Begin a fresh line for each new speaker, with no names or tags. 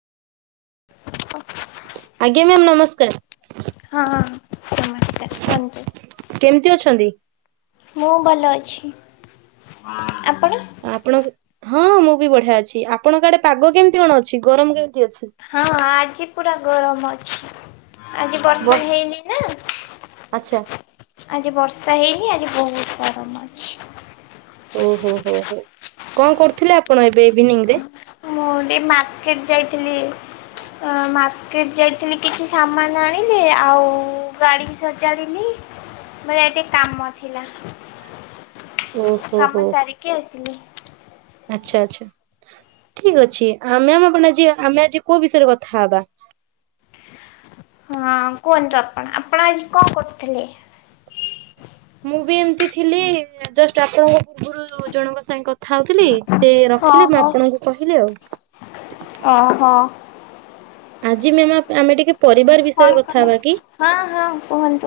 ଅ
ଆଜ୍ଞା ମ୍ୟାମ୍ ନମସ୍କାର
ହଁ ସମସ୍ତେ କୁହନ୍ତୁ।
କେମିତି ଅଛନ୍ତି?
ମୁଁ ଭଲ ଅଛି ଆ
ଆପଣକୁ ହଁ ହଁ ମୁଁ ବି ବଢିଆ ଅଛି ଆପଣଙ୍କ ଆଡେ ପାଗ କେମିତି କଣ ଅଛି ଗରମ କେ
ହଁ ଆଜି ପୁରା ଗରମ ଅ [inaudible] ଆଜି
ବ
ବର୍ଷା ହେଇନି ନା
ଆଚ୍ଛା
ଆଜି ବର୍ଷା ହେଇନି ଆଜି ବହୁତ ଗରମ ଅଛି।
ଓହୋ ହୋ ହୋ କଣ କରୁଥିଲେ ଆପଣ ଏ ବେ ଇଭିନିଂ ରେ
ମୁଁ ଟିକେ ମାର୍କେଟ ଯାଇଥିଲି ଅ ମାର୍କେଟ ଯାଇଥିଲି କିଛି ସାମାନ ଆଣିଲି ଆଉ ଗାଡି ସଜାଡ଼ିଲି ମୋର ଏଟି କାମ ଥିଲା।
ଓ ହୋ
କାମ
ହୋ
ସାରିକି ଆସିଲି।
ଆଛା ଆଛା ଠିକ ଅଛି ଆମେ ଆମ ଉପରେ ନଯିବା ଆମେ ଆଜି କୋଉ ବିଷୟରେ କଥା ହବା।
ହଁ କୁହନ୍ତୁ ଆପଣ ଆପଣ ଆଜି କଣ କରୁଥିଲେ।
ମୁଁ ବି ଏମିତି ଥିଲି ଜଷ୍ଟ ଆପଣଙ୍କ ପୂର୍ବରୁ ଜଣଙ୍କ ସାଙ୍ଗ କ ଥାଉଥିଲି ସେ
ହଁ
ରଖିଲେ ମୁଁ
ହଁ
ଆପଣଙ୍କୁ କହିଲି ଆଉ।
ଓହୋ
ଆଜି ମେମ୍ ଆଉ କାମ ଟିକେ ପରିବାର ବିଷୟରେ
କଣ
କଥା
କଲେ
ହବା କି?
ହଁ ହଁ କୁହନ୍ତୁ।